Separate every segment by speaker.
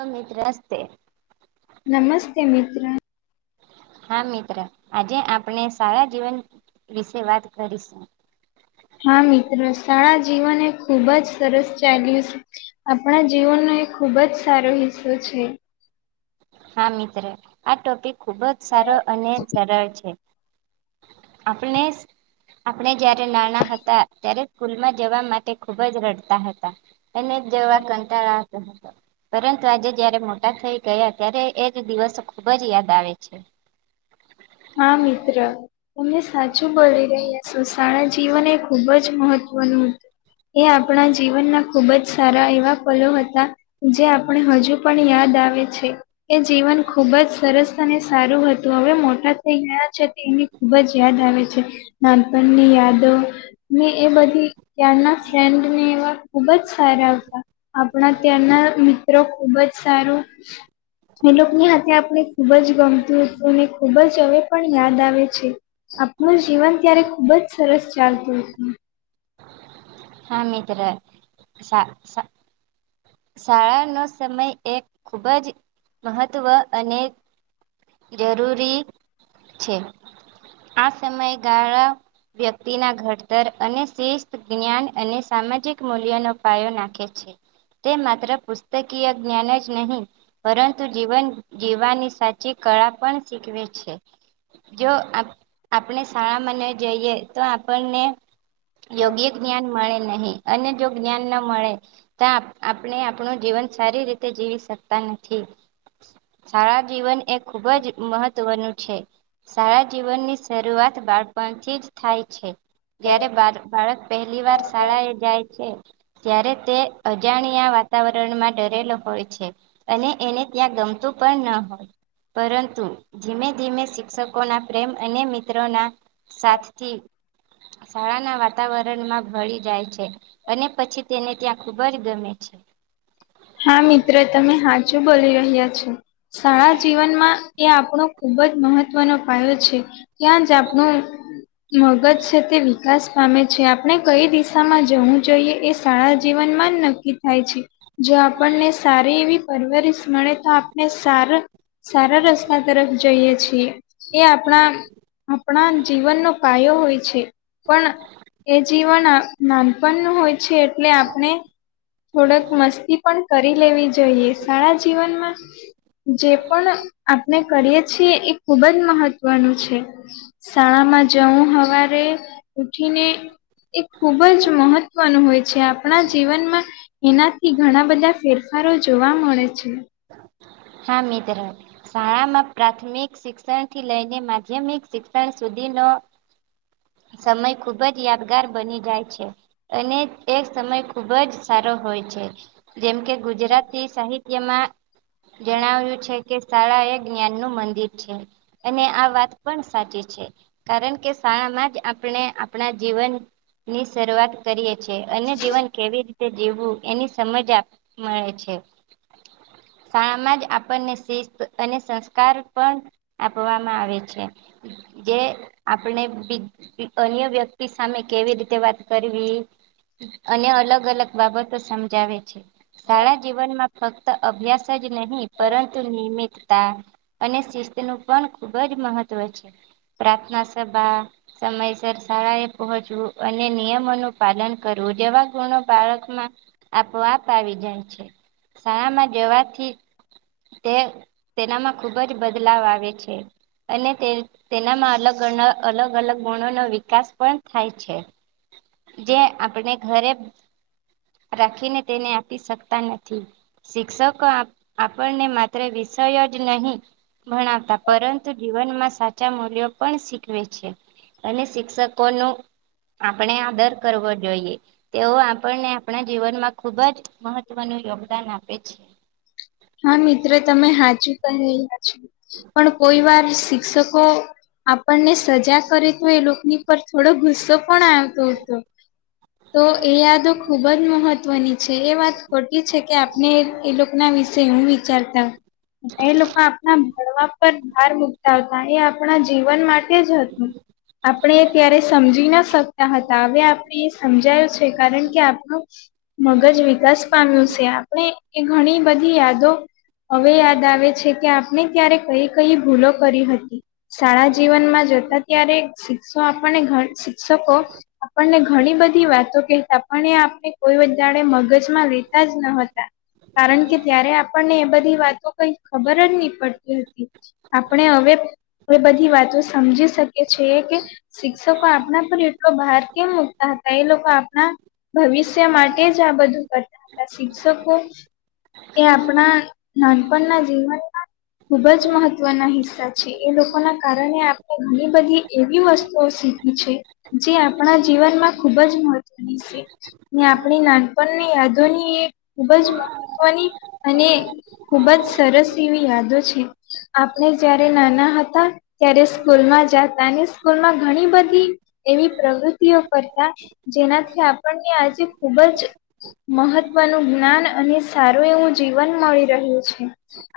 Speaker 1: અ મિત્ર હસ્તે
Speaker 2: નમસ્તે, મિત્ર.
Speaker 1: હા મિત્ર આજે આપણે શાળા જીવન વિશે વાત કરીશું.
Speaker 2: હા મિત્ર શાળા જીવન એ ખુબ જ સરસ ચાલ્યું છ. આપણા જીવનનો એક ખુબ જ સારો હિસ્સો છે.
Speaker 1: હા મિત્ર આ ટોપિક ખુબ જ સારો અને સરળ છે. આપને આપણે જયારે નાના હતા ત્યારે સ્કૂલમાં જવા માટે ખુબ જ રડતા હતા. એને જવા કંટાળ આવતો હતો પરંતુ આજે જયારે મોટા થઈ ગયા ત્યારે એજ દિવસ ખુબ જ યાદ આવે છે.
Speaker 2: હા મિત્ર તમે સા ચુ બોલી રહ્યા છો, શાળા જીવન એ ખુબ જ મહત્વનું હતું. એ આપણા જીવનના ખુબ જ સારા એવા પલો હતા જે આપણે હજુ પણ યાદ આવે છે. એ જીવન ખુબ જ સરસ અને સારું હતું, હવે મોટા થઇ ગયા છે તેની ખુબ જ યાદ આવે છે, નાનપણની યાદો ને એ બધી ત્યારના ફ્રેન્ડ ને એવા ખુબ જ સારા હતા આપણા ત્યાં ના મિત્રો ખુબ જ સારું એ લોકની હાથે આપણે ખુબ જ ગમતું હતું અને ખુબ જ હવે પણ યાદ આવે છે આપણું જીવન ત્યારે ખુબ જ સરસ ચાલતું હતું.
Speaker 1: હા મિત્ર સા, સા શાળાનો સમય એક ખૂબ જ મહત્વ અને જરૂરી છે, આ સમય ગાળા વ્યક્તિના ઘડતર અને શિસ્ત જ્ઞાન અને સામાજિક મૂલ્યનો પાયો નાખે છે. તે માત્ર પુસ્તકીય જ્ઞાન જ નહીં પરંતુ જીવન જીવવાની સાચી કળા પણ શીખવે છે. જો આપ આપણે શાળામાં ન જઈએ તો આપણને યોગ્ય જ્ઞાન મળે નહીં અને જો જ્ઞાન ન મળે તા આપણે આપણું જીવન સારી રીતે જીવી શકતા નથી. શાળા જીવન એ ખુબ જ મહત્વનું છે સારા જીવનની શરૂઆત બાળપણથી જ થાય છે જયારે બા બાળક પહેલી વાર શાળા એ જાય છે ત્યારે તે અજાણ્યા વાતાવરણમાં ડરેલો હોય છે અને એને ત્યાં ગમતું પણ ન હોય પરંતુ જીમે ધીમે શિક્ષકો ના પ્રેમ અને મિત્રોના સાથથી શાળાના વાતાવરણમાં ભળી જાય છે અને પછી તેને ત્યાં ખૂબ જ ગમે છે
Speaker 2: હા મિત્ર તમે હાચુ બોલી રહ્યા છો શાળા જીવનમાં એ આપણો ખુબ જ મહત્વનો પાયો છે ત્યાં જ આપણો મગજ છે તે વિકાસ પામે છે આપણે કઈ દિશામાં જવું જોઈએ એ શાળા જીવન માં જ નક્કી થાય છે જો આપણને સારી એવી પરવરશ મળે તો આપને સારા સારા રસ્તા તરફ જઈએ છીએ એ આપડા આપડા જીવનનો પાયો હોય છે પણ એ જીવન નાનપણ નું હોય છે એટલે આપણે થોડક મસ તી પણ કરી લેવી જોઈએ શાળા જીવનમાં જે પણ આપણે કરીએ છીએ એ ખુબ જ મહત્વનું છે શાળા માં જવું હવારે ઉઠીને એ ખુબ જ મહત્વનું હોય છે આપ પણા જીવનમાં એનાથી ઘણા બધા ફેરફારો જોવા મળે છે
Speaker 1: હા મિત્ર શાળામાં પ્રાથમિક શિક્ષણ થી લઈને માધ્યમિક શિક્ષણ સુધીનો સમય ખુબ જ યાદગાર બની જાય છે અને એ સમય ખૂબ જ સારો હોય છે જેમ કે ગુજરાતી સાહિત્યમાં જણાવ્યું છે કે શાળા એ જ્ઞાન નું મંદિર છે અને આ વાત પણ સાચી છે કારણ કે શાળામાં જ આપણે આપણા જીવન ની શરૂઆત કરીએ અને જીવન કેવી રીતે જીવવું એની સમજ મળે છે. શાળામાં જ આપણને શિસ્ત અને સંસ્કાર પણ આપવામાં આવે છે. જે આપણે બી. અન્ય વ્યક્તિ સામે કેવી રીતે વાત કરવી. અને અલગ અલગ બાબતો સમજાવે છે શાળા જીવનમાં ફક્ત અભ્યાસ. જ નહીં પરંતુ નિયમિતતા અને શિસ્ત નું પણ ખુબ જ મહત્વ છે. પ્રાર્થના સભા. સમયસર શાળા એ પહોચવું અને નિયમોનું પાલન કરવું જેવા ગુણો બાળકમાં. આપોઆપ આવી જાય છે શાળામાં જવાથી. તે તેનામાં ખુબ જ બદલાવ આવે છે અને તે. તેનામાં અલગ અલગ અલગ ગુણો નો વિકાસ પણ થાય છે. જે આપણે ઘરે. રાખીને તેને આપી શકતા નથી શિક્ષકો. આપણને માત્ર વિષય જ નહી ભણાવતા પરંતુ જીવનમાં સાચ- મૂલ્યો પણ શીખવે છે અને શિક્ષકોનું. આપણે આદર કરવો જોઈએ. તેઓ આપણને આપણા જીવનમાં ખુબ જ મહત્વનું યોગદાન આપે છે.
Speaker 2: હા મિત્રો તમે હાજુ ક્યા છો. પણ કોઈ વાર શિક્ષકો. આપણને સજા કરે તો એ લોકોની પર થોડો ગુસ્સો. પણ આવતો હતો તો એ યાદો ખુબ જ મહત્વની. છે એ વાત ખોટી છે કે આપણે એ લોકો ના વિશે હું વિચારતા. એ લોકો આપના ભણવા પર ભાર મુકતા હોતા એ. આપણા જીવન માટે જ હતું આપણે ત્યારે સમજી ના શકતા હતા હ. બી સમજાયું છે કારણ કે આપણ મગજ વિકાસ પામ્યું છે આપણે એ ઘણી બધી યાદો હવે યાદ આવે છે કે મેં ત્યારે કઈ કઈ ભૂલો કરી હતી. શાળા જીવનમાં જોતા ત્યારે શિક્ષો આપણને શિક્ષકો આપણને ઘણી બધી વાતો કેતા પણ એ આપણે કોઈ જાણે મગજમાં લેતા જ ન હતા કારણ કે ત્યારે આપણને એ બધી વાતો. કઈ ખબર જ નહી પડતી હતી. આપણે હવે બધી વાતો સમજી શકીએ છીએ કે શિક્ષકો આપણા પર એટલો બહાર કેમ મુૂકતા હતા એ લોકો આપણા ભવિષ્ય માટે એજ આ બધું કરતા હતા શિક્ષકો એ આપણા નાનપણના જીવનમાં. ખુબ જ મહત્વના હિસ્સા છે એ લોકોના કારણે આપણે ઘણી બધી એવી વસ્તુઓ શીખી. ઈચ્છે જે આપણા જીવનમાં ખુબ જ મહત્વની છે. આપણી નાનપણની યાદોની એ ખૂબ જ મહત્વની અને ખુબ જ સરસ એવી યાદો છે. આપણે જયારે નાના હતા ત્યારે સ્કૂલમાં જાતા અને સ્કૂલ માં ઘણી બધી. એવી પ્રવૃત્તિઓ કરતા જેનાથી આપણને આજે ખૂબ જ મહત્વનું જ્ઞાન અને સારું એવું જીવન મળી રહ્યું છે.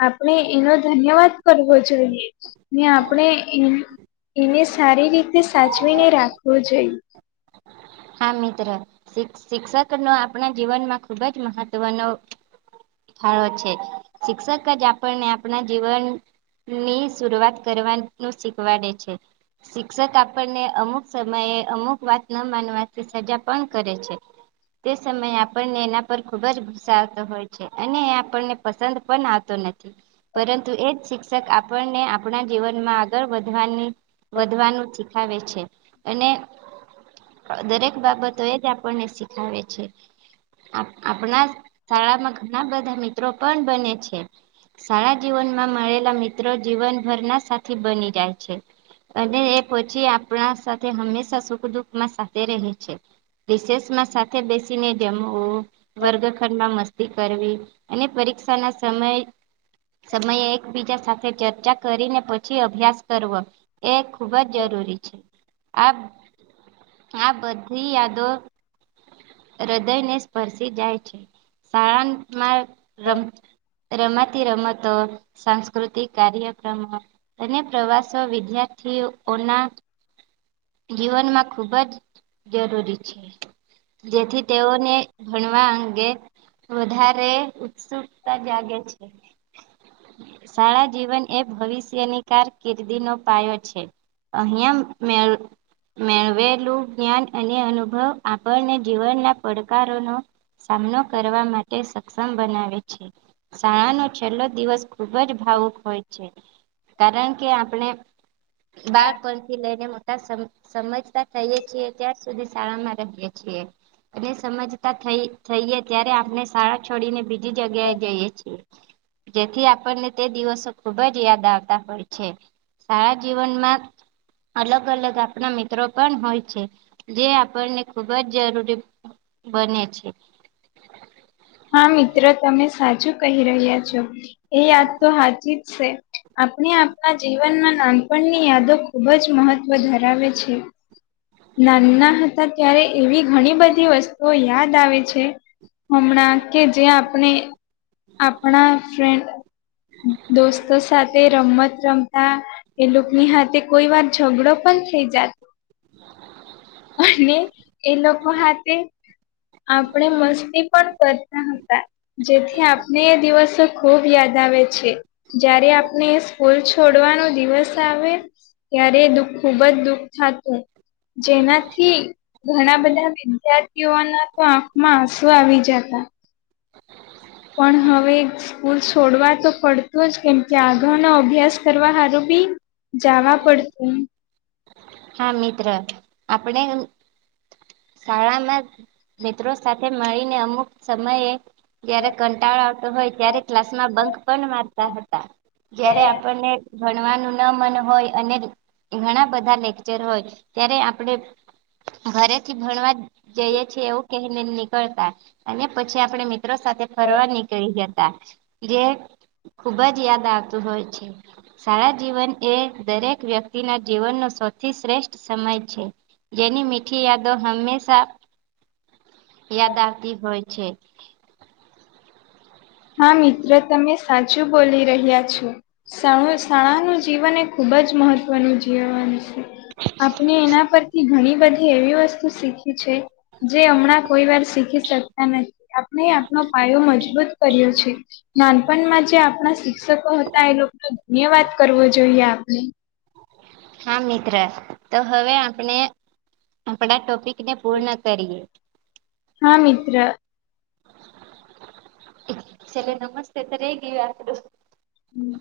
Speaker 2: આપણે એનો ધન્યવાદ કરવો જોઈએ ને આપણે એ એને સારી રીતે સાચવીને રાખવો જોઈએ.
Speaker 1: હા મિત્ર શિક્ષ શિક્ષક નો આપણા જીવનમાં ખુબ જ મહત્વનો ભાળો છે શિક્ષક જ આપણને આપણા જીવન ની શરૂઆત કરવાનું શીખવાડે છે. શિક્ષક આપણને અમુક સમયે અમુક વાત ના માનવા તે સજા પણ કરે છે. તે સમયે આપણને એના પર ખુબ જ ગુસ્સા આવતો હોય છે અને આપણને પસંદ પણ આવતો. તને પરંતુ એ જ શિક્ષક આપણને આપણા જીવનમાં આગળ વધવાની વધવાનું શીખાવે છે અને દરેક બાબતો એ જ આપણને શીખાવે છે. આપ આપણા શાળામાં ઘણા બધા મિત્રો પણ બને છે. શાળા જીવનમાં મળેલા મિત્રો જીવનભરના સા થી બની જાય છે અને એ પછી આપણા સાથે હંમેશા સુખ દુખમાં સા દે રહે છે વિશેષમાં સાથે બેસીને જમવું વર્ગખંડમાં મસ્તી કરવી અને પરીક્ષા ના સમય સમયે એકબીજા સાથે ચર્ચા કરીને પછી અભ્યાસ કરવો એ ખુબ જ જરૂરી છે આ આ બધી યાદો હૃદય ને સ્પર્શી જાય છે. શળાનમાં રમ રમાતી રમતો સાંસ્કૃતિક કાર્યક્રમો અને પ્રવાસો વિદ્યાર્થીઓના જીવનમાં ખૂબ જ જરૂરી છે. જેથી તેઓને ભણવા અંગે વધારે સુખતા જાગે છે. શાળા જીવન એ ભવિષ્યની કારકિર્દી નો પાયો છે. અહીયા મે મેળવેલું જ્ઞાન અને અનુભવ આપણને જીવનના પડકારોનો સામનો કરવા માટે સક્ષમ બનાવે છે શાળાનો છેલ્લો દિવસ ખુબ જ ભાવુક હોય છે. કારણ કે આપણે બાળપણ થી લઈને મોટા સમ સમય તા ત્યાં સુધી શાળામાં રહીએ છીએ અને સમજતા થઈ થઈએ ત્યારે આપણે શાળા છોડીને બીજી જગ્યાએ જઈએ છીએ જેથી આપણને તે દિવસો ખુબ જ યાદ આવતા હોય છે સારા જીવ વનમાં અલગ અલગ આપ મિત્રો પણ હોય છે જે આપણને ખુબ જ જરૂરી બને છે
Speaker 2: હા મિત્ર તમે સાચું કહી રહ્યા છો એ યાદ તો હાચી જ છે આપણે આપણા જીવનમાં નાનપણની યાદો ખૂબ જ મહત્વ ધરાવે છે નાના હતા ત્યારે એવી ઘણી બધી વસ્તુઓ યાદ આવે છે. હમણાં કે જેયા આપણે આપણા ફેન્ડ દોસ્તો સાથે રમત રમતા એ લોકોની હાથે કોઈ વાર ઝઘડો પણ થઈ જાત અને એ લોકો હાથે આપણે મસ્તી પણ કર જેથી આપને એ દિવસો ખુબ યાદ આવે છે. જયારે આપને સ્કૂલ છોડવાનો દિવસ આવે ત્યારે દુઃ ખૂબ જ દુઃખ થતું જેનાથી ઘણા બધા વિદ્યાર્થીઓના તો આંખમાં આંસુ આવી જતા પણ હવે સ્કૂલ છોડવા તો પડતું જ કેમ કે આગા નો અભ્યાસ કરવા સારું બી જાવા પડતું
Speaker 1: હા મિત્ર આપણે શાળામાં મિત્રો સાથે મળીને અમુક સમયે જયારે કંટાળો આવતો હોય ત્યારે ક્લાસ માં બંક પણ મારતા હતા જયારે આપણને ભણવાનું ના મન હોય અને ઘણા બધા લે ક્ચર હોય ત્યારે આપડે ઘરે થી ભણવા જઈએ એ એવું કહીને નીકળતા, અને પછી, આપણે મિત્રો સાથે ફરવા નીકળી જતા જે ખુબ જ યાદ આવતું હોય છે. સારા જીવન એ દરેક વ્યક્તિના જીવનનો સ્વચ્થ થી શ્રેષ્ઠ સમય છે, જેની મીઠી યાદો હંમેશા યાદ આાવતી હોય છે.
Speaker 2: હા, મિત્ર તમે સાચું બોલી રહ્યા છો [inaudible] જીવન એ ખૂબ જ મહત્વનું જીવન છે આપણે એના પરથી ઘણી બધી એવી વસ્તુ શીખ જે હમણાં કોઈ વાર શીખી શકતા નથી, આપણે આપનો પાયો મજબૂત કર્યો છે. નાનપણમાં જે આપણા શિક્ષકો હતા એ લોકોનો ધન્યવાદ કરવો જોઈએ આપણે,
Speaker 1: હા, મિત્ર તો હવે આપણે આપણા ટોપિકને પૂર્ણ કરીએ.
Speaker 2: હા, મિત્ર
Speaker 1: ચલે નમસ્તે તો રહી ગયું આપડું.
Speaker 2: હમ્મ